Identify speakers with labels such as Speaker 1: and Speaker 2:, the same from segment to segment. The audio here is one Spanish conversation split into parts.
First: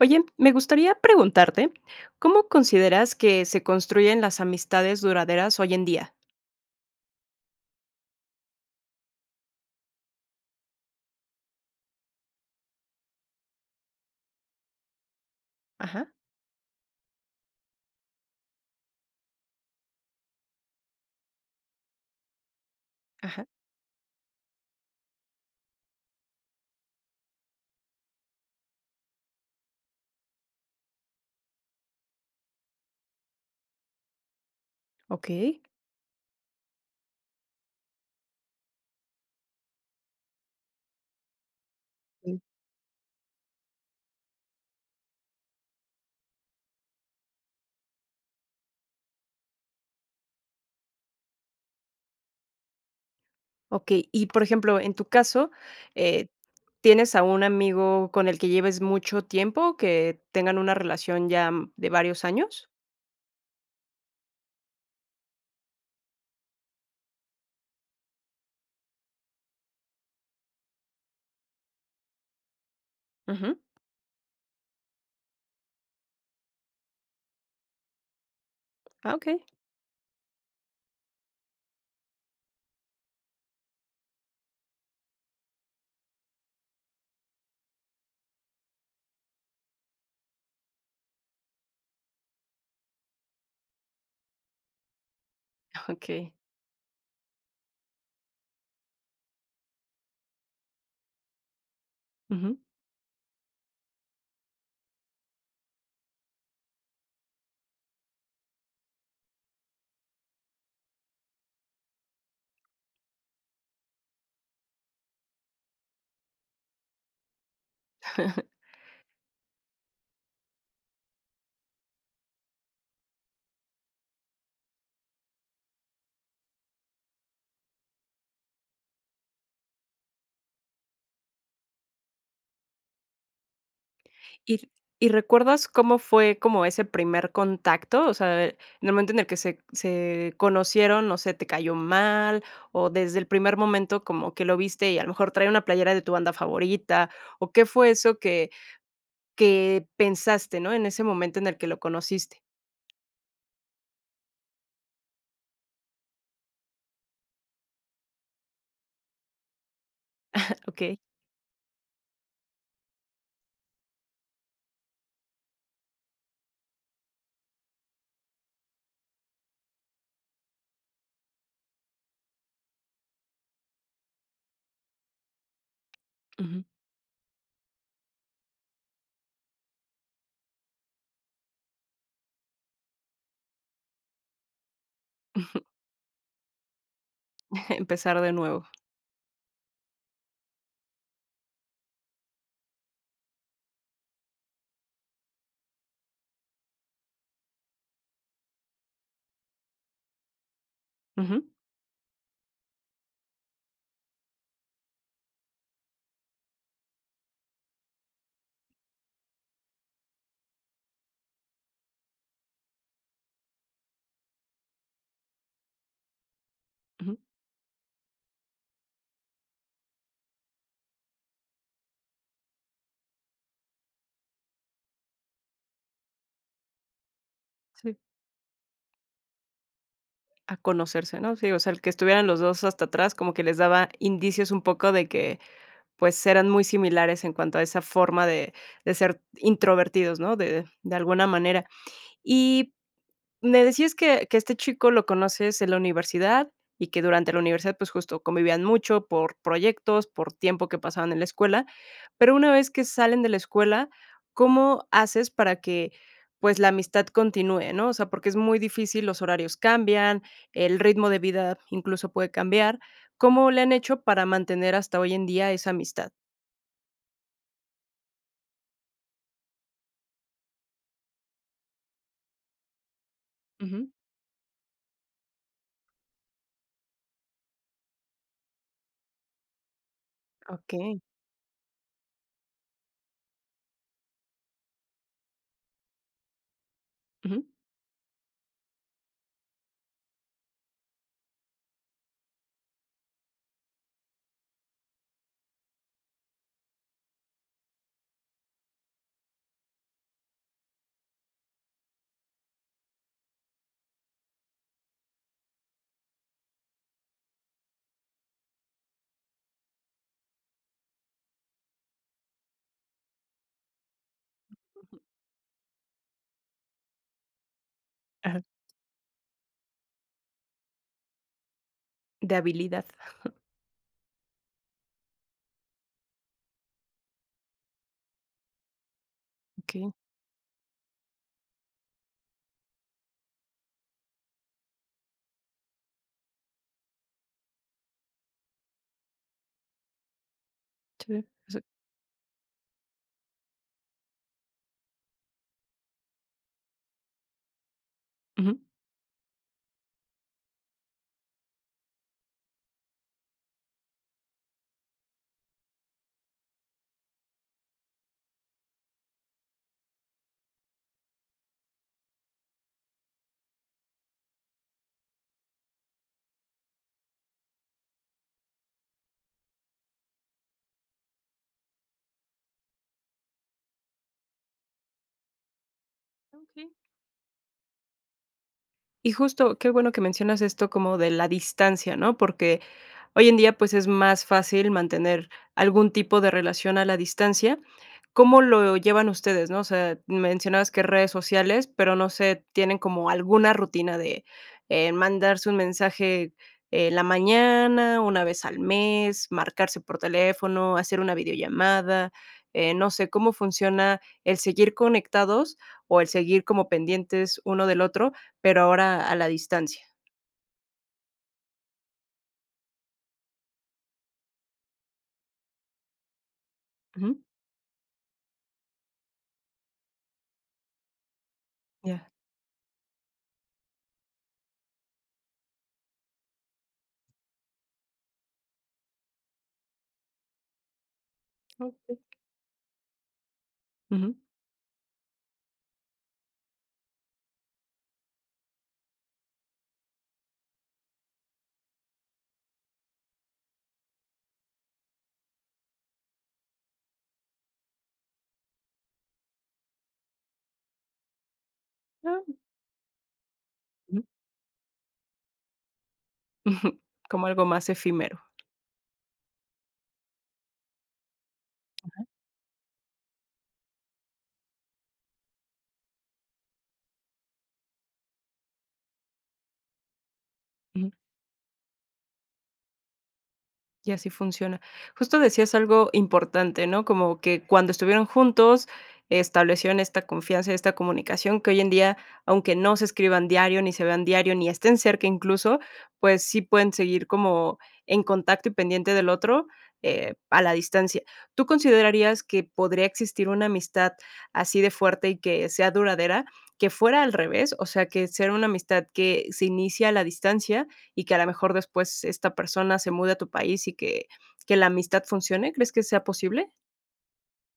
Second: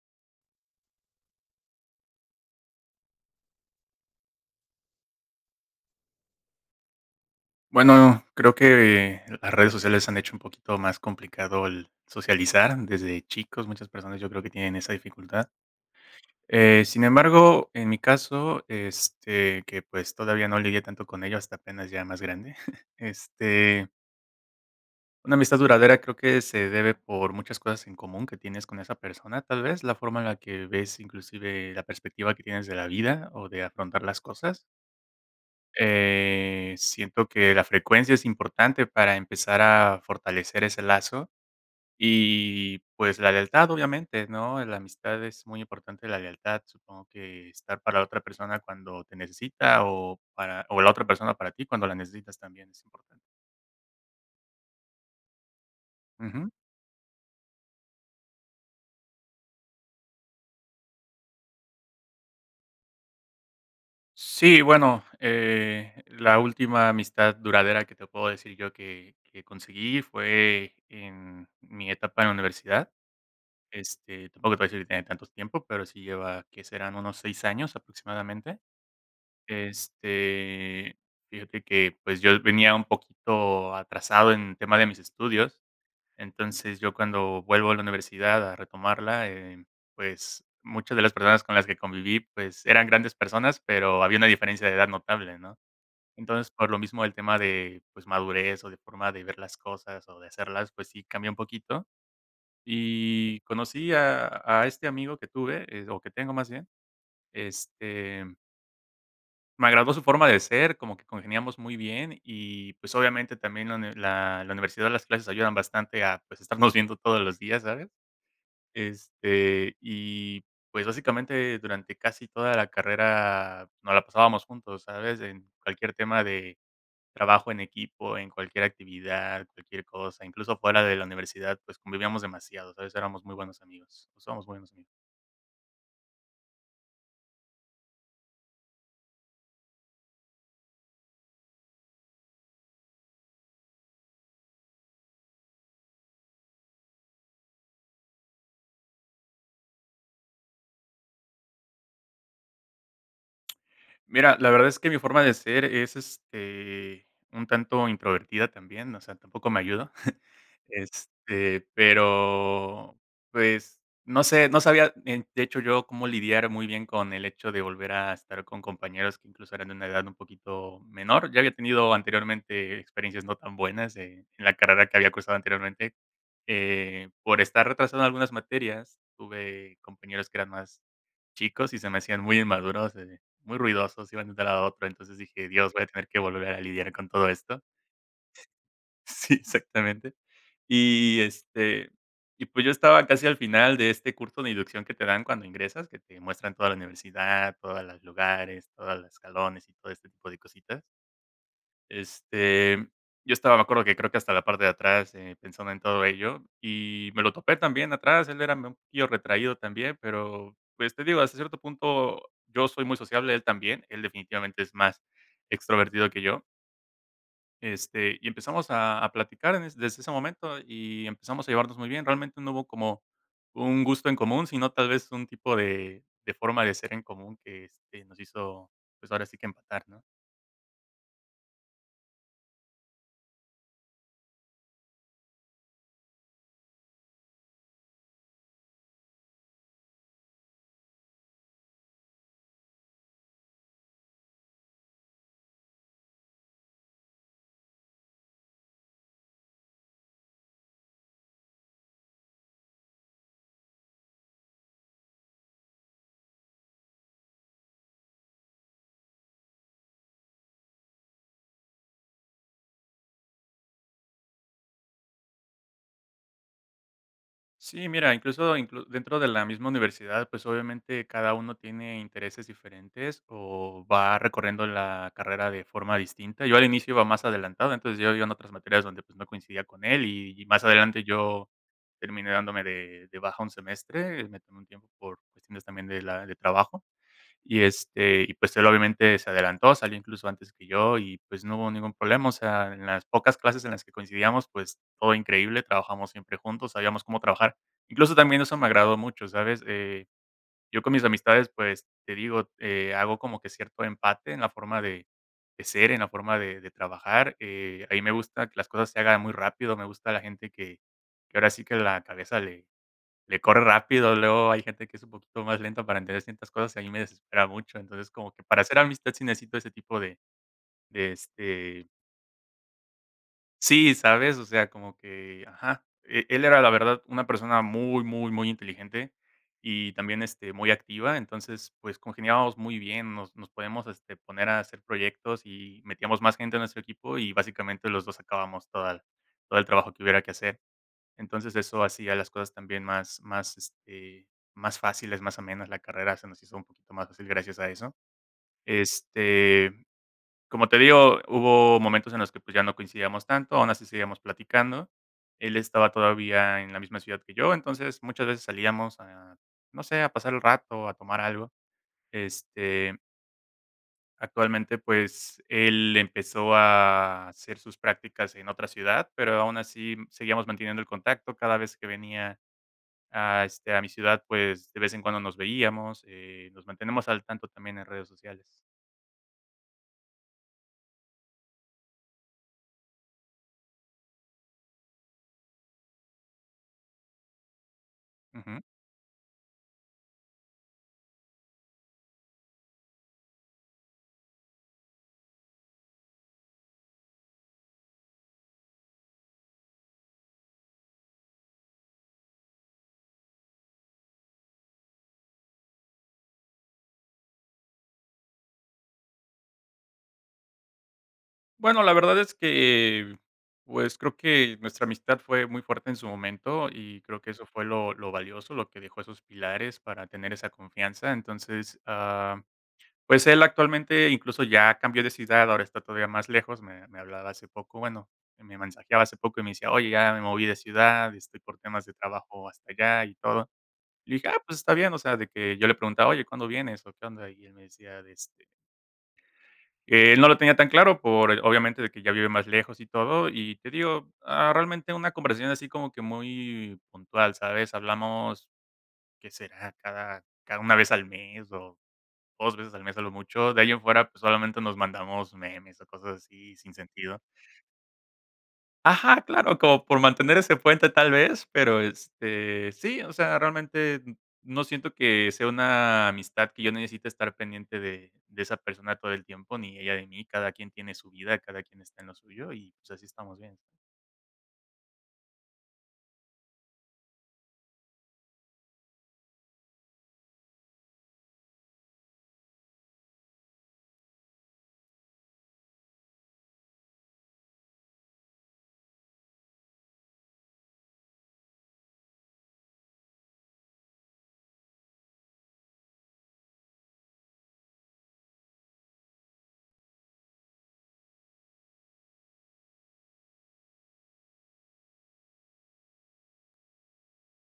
Speaker 1: Oye, me gustaría preguntarte, ¿cómo consideras que se construyen las amistades duraderas hoy en día?
Speaker 2: Bueno, creo que las redes sociales han hecho un poquito más complicado el socializar desde chicos. Muchas personas yo creo que tienen esa dificultad.
Speaker 1: Ajá,
Speaker 2: Sin embargo, en mi caso, que pues todavía no lidié tanto con ello hasta apenas ya más grande.
Speaker 1: ajá.
Speaker 2: Este, una amistad duradera creo que se debe por muchas cosas en común que tienes con esa persona, tal vez la forma en la que ves inclusive la perspectiva que tienes de la vida o de afrontar las cosas.
Speaker 1: Ok.
Speaker 2: Siento que la frecuencia es importante para empezar a fortalecer ese lazo
Speaker 1: Mm.
Speaker 2: y, pues, la lealtad, obviamente, ¿no? La amistad es muy importante, la lealtad, supongo que estar para la otra persona cuando te necesita o para o la otra persona para ti cuando la necesitas también es importante.
Speaker 1: Ok, y por ejemplo, en tu caso, eh,
Speaker 2: Ujú.
Speaker 1: ¿tienes a un amigo con el que lleves mucho tiempo, que tengan una relación ya de varios años?
Speaker 2: Sí, bueno, la última amistad duradera que te puedo decir yo que conseguí fue en mi etapa en la universidad.
Speaker 1: Ujú.
Speaker 2: Tampoco te voy a decir que tiene tanto tiempo, pero sí lleva, ¿que serán? Unos 6 años aproximadamente.
Speaker 1: Ah, ok.
Speaker 2: Este, fíjate que, pues, yo venía un poquito atrasado en tema de mis estudios. Entonces, yo cuando vuelvo a la universidad a retomarla, pues, muchas de las personas con las que conviví, pues, eran grandes personas, pero había una diferencia de edad notable, ¿no?
Speaker 1: ok.
Speaker 2: Entonces, por lo mismo, el tema de, pues, madurez o de forma de ver las cosas o de hacerlas, pues sí cambia un poquito.
Speaker 1: Ujú.
Speaker 2: Y conocí a este amigo que tuve, o que tengo más bien, este, me agradó su forma de ser, como que congeniamos muy bien y, pues, obviamente también la universidad, las clases ayudan bastante a, pues, estarnos viendo todos los días, ¿sabes? Este, y, pues, básicamente durante casi toda la carrera nos la pasábamos juntos, ¿sabes? En cualquier tema de trabajo en equipo, en cualquier actividad, cualquier cosa, incluso fuera de la universidad, pues convivíamos demasiado, ¿sabes? Éramos muy buenos amigos, o somos muy
Speaker 1: ¿Y
Speaker 2: buenos amigos.
Speaker 1: recuerdas cómo fue como ese primer contacto? O sea, en el momento en el que se conocieron, no sé, ¿te cayó mal? O desde el primer momento como que lo viste y a lo mejor trae una playera de tu banda favorita, ¿o qué fue eso que pensaste, no? En ese momento en el que lo conociste.
Speaker 2: Mira, la verdad es que mi forma de ser es, un tanto introvertida también, o sea, tampoco me ayuda.
Speaker 1: Okey,
Speaker 2: Pero, pues, no sé, no sabía, en de hecho, yo cómo lidiar muy bien con el hecho de volver a estar con compañeros que incluso eran de una edad un poquito menor. Ya había tenido anteriormente experiencias no tan buenas, en la carrera que había cursado anteriormente.
Speaker 1: ujú.
Speaker 2: Por estar retrasando algunas materias, tuve compañeros que eran más chicos y se me hacían muy inmaduros, muy ruidosos, iban de un lado a otro. Entonces dije: "Dios, voy a tener que volver a lidiar con todo esto".
Speaker 1: Empezar de nuevo.
Speaker 2: Sí, exactamente. Y, este, y pues yo estaba casi al final de este curso de inducción que te dan cuando ingresas, que te muestran toda la universidad, todos los lugares, todos los escalones y todo este tipo de cositas.
Speaker 1: Ujú,
Speaker 2: Este, yo estaba, me acuerdo que creo que hasta la parte de atrás, pensando en todo ello, y me lo topé también atrás, él era un poquillo retraído también, pero, pues, te digo, hasta cierto punto yo soy muy sociable, él también, él definitivamente es más extrovertido que yo,
Speaker 1: ujú,
Speaker 2: y empezamos a platicar en es desde ese momento y empezamos a llevarnos muy bien, realmente no hubo como un gusto en común, sino tal vez un tipo de forma de ser en común que,
Speaker 1: sí.
Speaker 2: nos hizo, pues, ahora sí que empatar, ¿no?
Speaker 1: A conocerse, ¿no? Sí, o sea, el que estuvieran los 2 hasta atrás como que les daba indicios un poco de que pues eran muy similares en cuanto a esa forma de ser introvertidos, ¿no? De alguna manera. Y me decías que este chico lo conoces en la universidad y que durante la universidad, pues, justo convivían mucho por proyectos, por tiempo que pasaban en la escuela, pero una vez que salen de la escuela, ¿cómo haces para que, pues, la amistad continúe, no? O sea, porque es muy difícil, los horarios cambian, el ritmo de vida incluso puede cambiar. ¿Cómo le han hecho para mantener hasta hoy en día esa amistad?
Speaker 2: Sí, mira, incluso dentro de la misma universidad, pues obviamente cada uno tiene intereses diferentes o
Speaker 1: Ujú,
Speaker 2: va recorriendo la carrera de forma distinta. Yo al inicio iba más adelantado, entonces yo iba en otras materias donde pues no coincidía con él y más
Speaker 1: okey,
Speaker 2: adelante yo terminé dándome de baja un semestre, me tomé un tiempo por cuestiones también de trabajo
Speaker 1: ujú.
Speaker 2: y pues él obviamente se adelantó, salió incluso antes que yo y pues no hubo ningún problema. O sea, en las pocas clases en las que coincidíamos, pues todo increíble, trabajamos siempre juntos, sabíamos cómo trabajar. Incluso también eso me agradó mucho, ¿sabes? Yo con mis amistades, pues te digo, hago como que cierto empate en la forma de ser, en la forma de trabajar. Ahí me gusta que las cosas se hagan muy rápido, me gusta la gente que ahora sí que la cabeza le corre rápido, luego hay gente que es un poquito más lenta para entender ciertas cosas, y a mí me desespera mucho. Entonces, como
Speaker 1: Ajá.
Speaker 2: que para hacer amistad sí necesito ese tipo de
Speaker 1: De habilidad.
Speaker 2: sí, ¿sabes? O sea, como que ajá. Él era, la verdad, una persona muy, muy, muy inteligente
Speaker 1: Okey,
Speaker 2: y también, muy activa. Entonces, pues, congeniábamos muy bien, nos podíamos, poner a hacer proyectos y metíamos más gente en nuestro equipo, y básicamente los dos sacábamos toda todo el trabajo que hubiera que hacer.
Speaker 1: chévere.
Speaker 2: Entonces,
Speaker 1: Eso
Speaker 2: eso hacía las cosas también más fáciles, más amenas, la carrera se nos hizo un poquito más fácil gracias a eso.
Speaker 1: ujú.
Speaker 2: Este, como te digo, hubo momentos en los que, pues, ya no coincidíamos tanto, aún así seguíamos platicando. Él estaba todavía en la misma ciudad que yo, entonces, muchas veces salíamos a, no sé, a pasar el rato, a tomar algo. Este, actualmente, pues, él empezó a hacer sus prácticas en otra ciudad, pero aún así seguíamos manteniendo el contacto cada vez que venía a, a mi ciudad, pues, de vez en cuando nos veíamos, nos
Speaker 1: Okey.
Speaker 2: mantenemos al tanto también en redes sociales.
Speaker 1: Y justo, qué bueno que mencionas esto como de la distancia, ¿no? Porque hoy en día, pues, es más fácil mantener algún tipo de relación a la distancia. ¿Cómo
Speaker 2: Ujú.
Speaker 1: lo llevan ustedes, no? O sea, mencionabas que redes sociales, pero no sé, ¿tienen como alguna rutina de, mandarse un mensaje en la mañana, una vez al mes, marcarse por teléfono, hacer una videollamada? No sé, ¿cómo funciona el seguir conectados o el seguir como pendientes uno del otro, pero ahora a la distancia?
Speaker 2: Bueno, la verdad es que, pues, creo que nuestra amistad fue muy fuerte en su momento y
Speaker 1: Ujú.
Speaker 2: creo que eso fue lo valioso, lo que dejó esos pilares para tener esa confianza. Entonces,
Speaker 1: Ya.
Speaker 2: pues él actualmente incluso ya cambió de ciudad, ahora está todavía más lejos, me hablaba hace poco, bueno, me mensajeaba hace poco y me decía: "Oye, ya me moví de ciudad, estoy por temas de
Speaker 1: Okey.
Speaker 2: trabajo hasta allá y todo".
Speaker 1: Ujú.
Speaker 2: Le dije: "Ah, pues está bien", o sea, de que yo le preguntaba: "Oye, ¿cuándo vienes o qué onda?" Y él me decía de, que él no lo tenía tan claro por, obviamente, de que ya vive más lejos y todo. Y te digo, realmente una conversación así como que muy puntual, ¿sabes? Hablamos, ¿qué será? Cada una vez al mes o
Speaker 1: Ah.
Speaker 2: 2 veces al mes a lo mucho. De ahí en
Speaker 1: Ujú.
Speaker 2: fuera, pues solamente nos mandamos memes o cosas así sin
Speaker 1: Ujú,
Speaker 2: sentido.
Speaker 1: como algo más efímero.
Speaker 2: Ajá, claro, como por mantener ese puente tal vez, pero, sí, o sea, realmente no siento que sea una amistad que yo necesite estar pendiente de esa persona todo el tiempo, ni ella de mí, cada quien
Speaker 1: Ujú,
Speaker 2: tiene su vida, cada quien está en lo suyo y, pues, así estamos bien.
Speaker 1: y así funciona. Justo decías algo importante, ¿no? Como que cuando estuvieron juntos, establecieron esta confianza y esta comunicación que hoy en día, aunque no se escriban diario, ni se vean diario, ni estén cerca incluso, pues sí pueden seguir como en contacto y pendiente del otro, a la distancia. ¿Tú considerarías que podría existir una amistad así de fuerte y que sea duradera, que fuera al revés? O sea, que sea una amistad que se inicia a la distancia y que a lo mejor después esta persona se mude a tu país y que la amistad funcione? ¿Crees que sea posible?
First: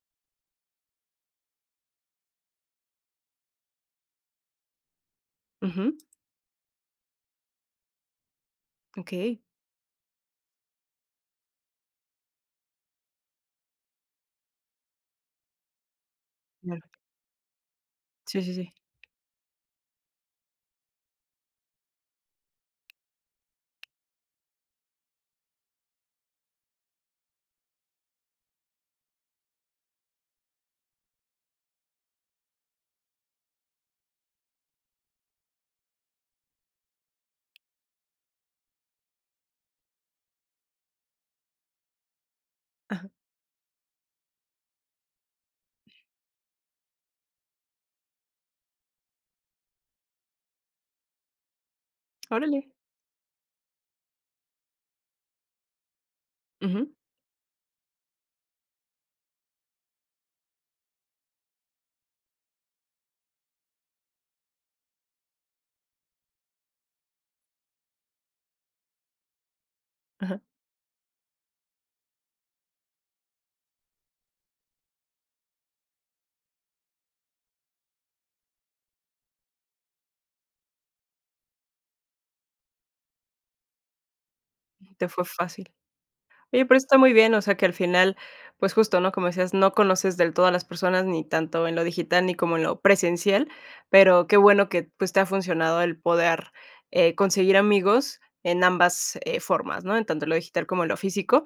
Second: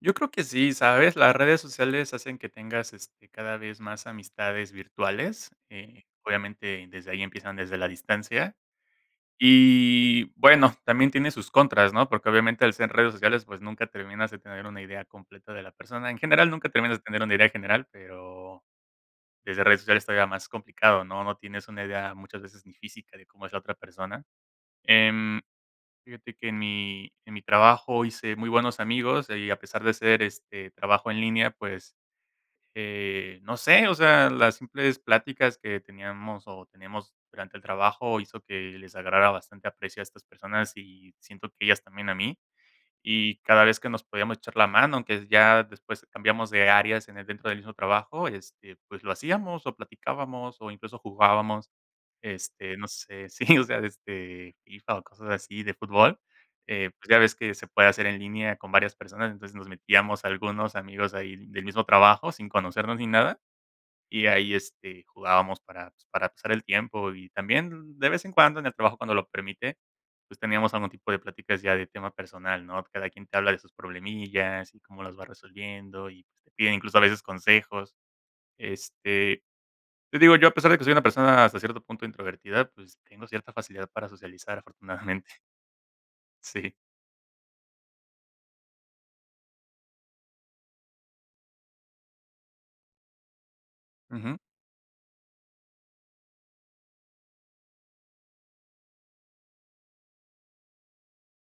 Speaker 2: Yo creo que sí, ¿sabes? Las redes sociales hacen que tengas, cada vez más amistades virtuales,
Speaker 1: Ujú,
Speaker 2: obviamente desde ahí empiezan desde la distancia.
Speaker 1: okey.
Speaker 2: Y bueno, también tiene sus contras, ¿no? Porque obviamente al ser redes sociales, pues nunca terminas de tener una idea completa de la persona. En general, nunca
Speaker 1: Claro.
Speaker 2: terminas de tener una idea general,
Speaker 1: Sí, sí,
Speaker 2: pero
Speaker 1: sí.
Speaker 2: desde redes sociales todavía más complicado, ¿no? No tienes una idea muchas veces ni física de cómo es la otra persona. Em, fíjate que en mi trabajo hice muy buenos amigos y a pesar de ser este trabajo en línea, pues no sé, o sea, las simples pláticas que teníamos o tenemos durante el trabajo hizo que les agarrara bastante aprecio a estas personas y siento que ellas también a mí.
Speaker 1: Ajá.
Speaker 2: Y cada vez que nos podíamos echar la mano, aunque ya después cambiamos de áreas en el, dentro del mismo trabajo, pues lo hacíamos o platicábamos o incluso jugábamos.
Speaker 1: Órale.
Speaker 2: No sé, sí, o sea, desde FIFA o cosas así de fútbol,
Speaker 1: Ujú,
Speaker 2: pues, ya ves que se puede hacer en línea con varias personas, entonces nos metíamos algunos amigos ahí del mismo trabajo, sin conocernos ni nada, y ahí, jugábamos para, pues, para pasar el tiempo y también de vez en cuando en el trabajo cuando lo permite,
Speaker 1: ajá.
Speaker 2: pues, teníamos algún tipo de pláticas ya de tema personal, ¿no? Cada quien te habla de sus problemillas y cómo las va resolviendo y pues, te piden incluso a veces consejos, este te digo, yo a pesar de que soy una persona hasta cierto punto introvertida, pues, tengo cierta facilidad para socializar,
Speaker 1: Te fue
Speaker 2: afortunadamente.
Speaker 1: fácil. Oye,
Speaker 2: Sí.
Speaker 1: pero está muy bien, o sea, que al final, pues justo, ¿no? Como decías, no conoces del todo a las personas, ni tanto en lo digital ni como en lo presencial, pero qué
Speaker 2: Ujú.
Speaker 1: bueno que pues te ha funcionado el poder conseguir amigos en ambas formas, ¿no? En tanto lo digital como en lo físico.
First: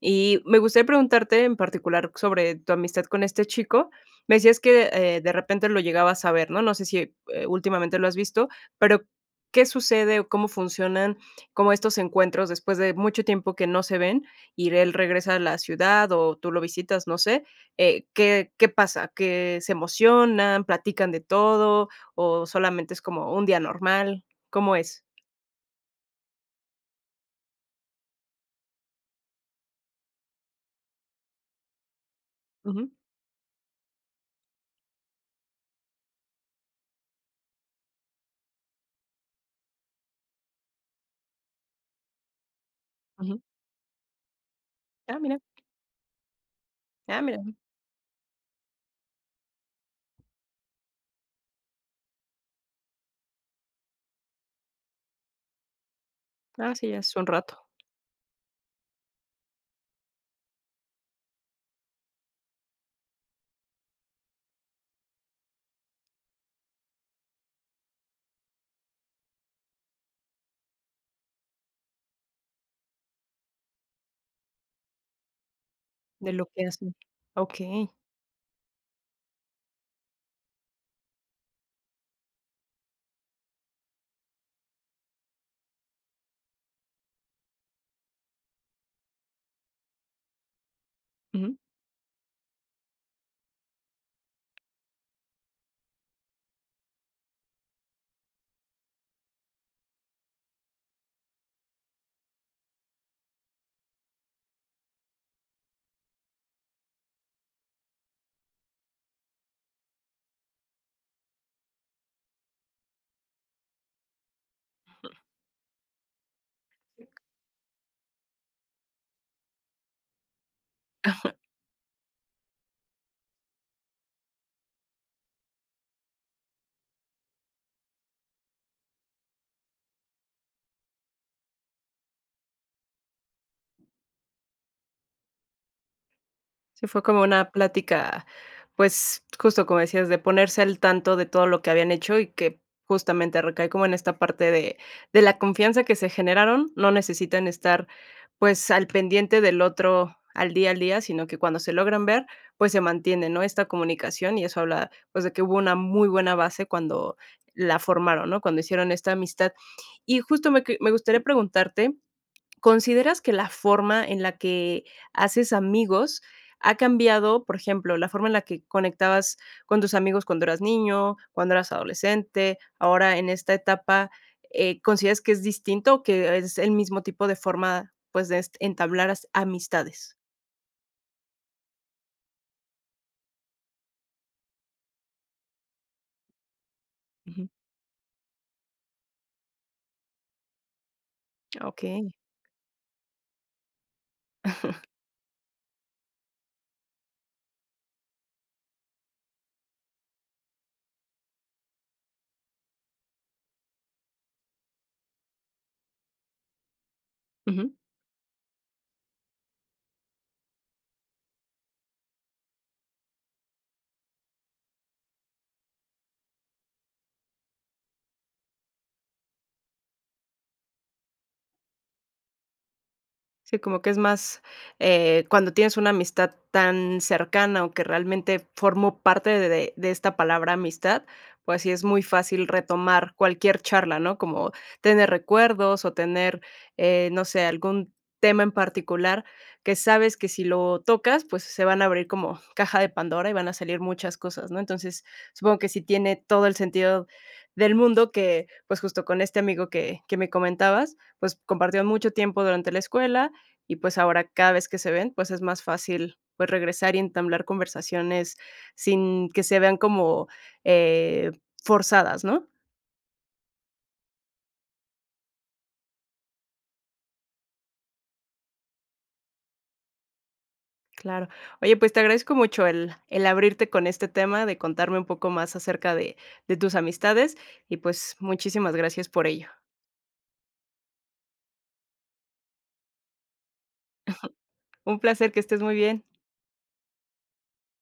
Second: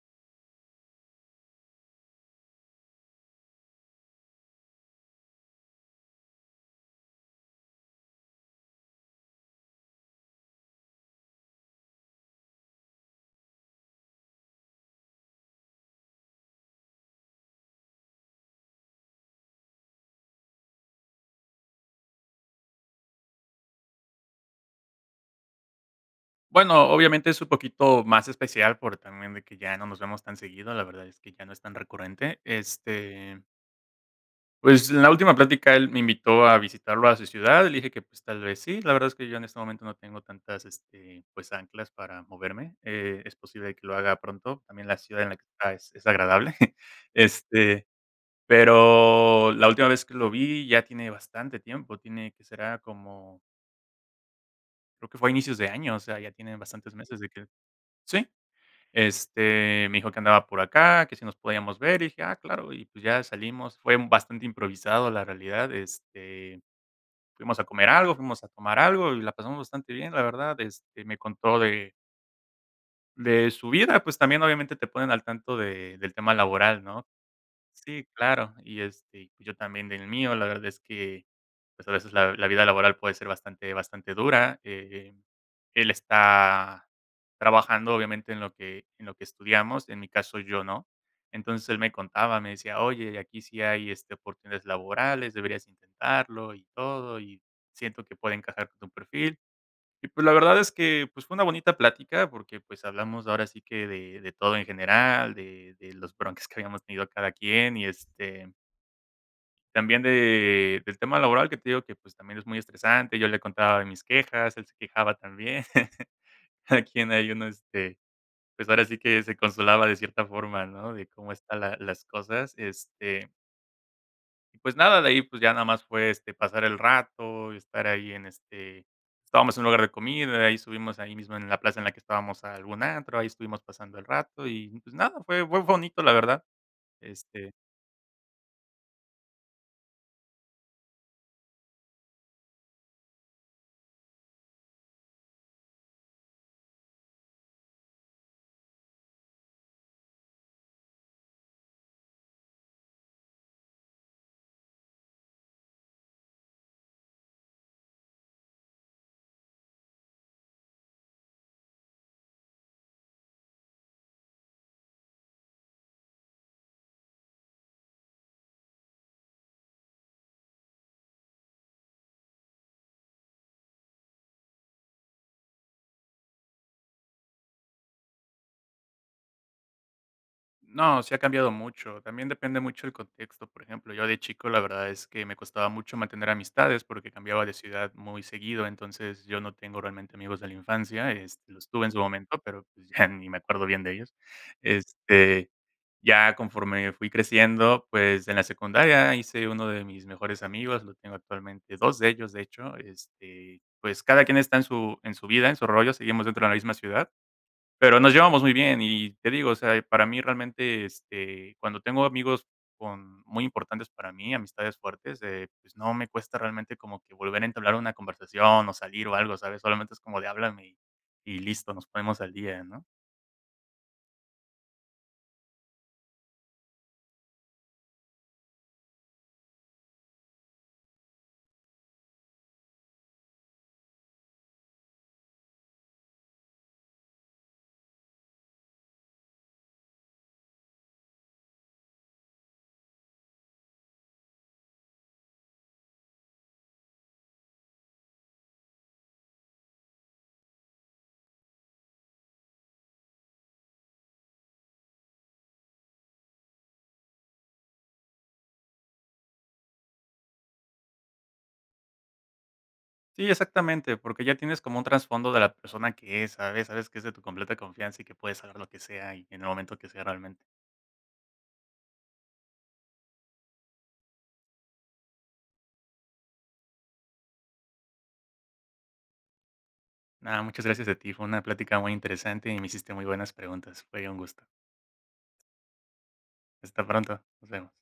Speaker 1: Y me gustaría preguntarte en particular sobre tu amistad con este chico. Me decías que de repente lo llegabas a ver, ¿no? No sé si últimamente lo has visto, pero ¿qué sucede o cómo funcionan como estos encuentros después de mucho tiempo que no se ven? Y él regresa a la ciudad o tú lo visitas, no sé, ¿qué pasa? ¿Que se emocionan, platican de todo o solamente es como un día normal? ¿Cómo es?
Speaker 2: Bueno, obviamente es un poquito más especial por también de que ya no nos vemos tan seguido, la verdad es que ya no es tan recurrente.
Speaker 1: Ujú,
Speaker 2: Pues, en la última plática él me invitó a visitarlo a su ciudad, le dije que, pues, tal vez sí. La verdad es que yo en este momento no tengo tantas, anclas para moverme. Es
Speaker 1: ujú.
Speaker 2: posible que lo haga pronto. También la
Speaker 1: Ah,
Speaker 2: ciudad en la
Speaker 1: mira,
Speaker 2: que está es agradable.
Speaker 1: ah, mira.
Speaker 2: Este Pero la última vez que lo vi ya tiene bastante tiempo, tiene que será como creo que fue a inicios de año. O sea, ya tienen
Speaker 1: Ah, sí,
Speaker 2: bastantes
Speaker 1: ya es
Speaker 2: meses
Speaker 1: un
Speaker 2: de que
Speaker 1: rato
Speaker 2: sí. Me dijo que andaba por acá, que si nos podíamos ver, y dije: "Ah, claro", y pues ya salimos, fue bastante improvisado, la realidad. Fuimos a comer algo, fuimos a tomar algo y la pasamos bastante bien, la verdad. Me contó de su vida. Pues también obviamente te ponen al tanto de del
Speaker 1: de
Speaker 2: tema
Speaker 1: lo que
Speaker 2: laboral,
Speaker 1: hacen.
Speaker 2: ¿no?
Speaker 1: Okey,
Speaker 2: Sí, claro. Y, pues, yo también del mío. La verdad es que, pues, a veces la vida laboral puede ser bastante dura. Él está trabajando, obviamente, en lo que estudiamos, en mi caso, yo no.
Speaker 1: ujú.
Speaker 2: Entonces, él me contaba, me decía: "Oye, aquí sí hay, oportunidades laborales, deberías intentarlo y todo, y siento que puede encajar con tu perfil". Y pues la verdad es que, pues, fue una bonita plática porque, pues, hablamos ahora sí que de todo en general, de los bronques que habíamos tenido cada quien y, también de del tema laboral que te digo que, pues, también es muy estresante. Yo le contaba de mis quejas, él se quejaba también. A quien ahí uno, pues, ahora sí que se consolaba de cierta forma, ¿no? De cómo está la las cosas. Y pues nada, de ahí, pues ya nada más fue, pasar el rato, estar ahí en, estábamos en un lugar de comida. De ahí subimos ahí mismo en la plaza en la que estábamos a algún antro, ahí estuvimos pasando el rato y, pues nada, fue bonito, la verdad.
Speaker 1: Sí, fue como una
Speaker 2: Este,
Speaker 1: plática, pues, justo como decías, de ponerse al tanto de todo lo que habían hecho y que justamente recae como en esta parte de la confianza que se generaron, no necesitan estar, pues, al pendiente del otro al día, sino que cuando se logran ver, pues, se mantiene, ¿no?, esta comunicación y eso habla, pues, de que hubo una muy buena base cuando la formaron, ¿no?, cuando hicieron esta amistad. Y justo me gustaría preguntarte ¿consideras que la forma en la que haces amigos ha cambiado, por ejemplo, la forma en la que conectabas con tus amigos cuando eras niño, cuando eras adolescente, ahora en esta etapa, consideras que es distinto o que es el mismo tipo de forma, pues, de est entablar as amistades?
Speaker 2: no, sí ha cambiado mucho. También depende mucho el contexto. Por ejemplo, yo de chico la verdad es que me costaba mucho mantener amistades porque cambiaba
Speaker 1: Ujú.
Speaker 2: de ciudad muy seguido. Entonces yo no tengo realmente amigos de la infancia. Los tuve en su
Speaker 1: Okey.
Speaker 2: momento, pero, pues, ya ni me acuerdo bien de ellos. este Ya conforme fui creciendo, pues, en la secundaria hice uno de mis mejores amigos, lo tengo actualmente, 2 de ellos, de hecho. Pues, cada quien está en su vida, en su rollo, seguimos dentro de la misma ciudad, pero nos llevamos muy bien. Y te digo, o sea, para mí realmente, cuando tengo amigos con muy importantes para mí, amistades fuertes, pues, no me cuesta realmente como que volver a entablar una conversación o salir o algo, ¿sabes? Solamente es como de háblame y listo, nos ponemos al día, ¿no?
Speaker 1: Sí, como que es más, cuando tienes una amistad tan cercana o que realmente formó parte de, de esta palabra amistad, pues sí es muy fácil retomar cualquier charla, ¿no? Como tener recuerdos o tener, no sé, algún tema en particular que sabes que si lo tocas, pues se van a abrir como caja de Pandora y van a salir muchas cosas, ¿no? Entonces, supongo que sí tiene todo el sentido del mundo que, pues justo con este amigo que, me comentabas, pues compartieron mucho tiempo durante la escuela y pues ahora cada vez que se ven, pues es más fácil, pues regresar y entablar conversaciones sin que se vean como, eh, forzadas, ¿no?
Speaker 2: Sí, exactamente, porque ya tienes como un trasfondo de la persona que es, ¿sabes? Sabes que es de tu completa confianza y que puedes hablar lo que sea y en el momento que sea realmente.
Speaker 1: Claro. Oye, pues te agradezco mucho el abrirte con este tema, de contarme un poco más acerca de tus amistades y, pues, muchísimas gracias por ello.
Speaker 2: Nada, muchas gracias a ti. Fue una plática muy interesante y me hiciste muy buenas preguntas. Fue un gusto.
Speaker 1: Un placer, que estés muy bien.
Speaker 2: Hasta pronto. Nos vemos.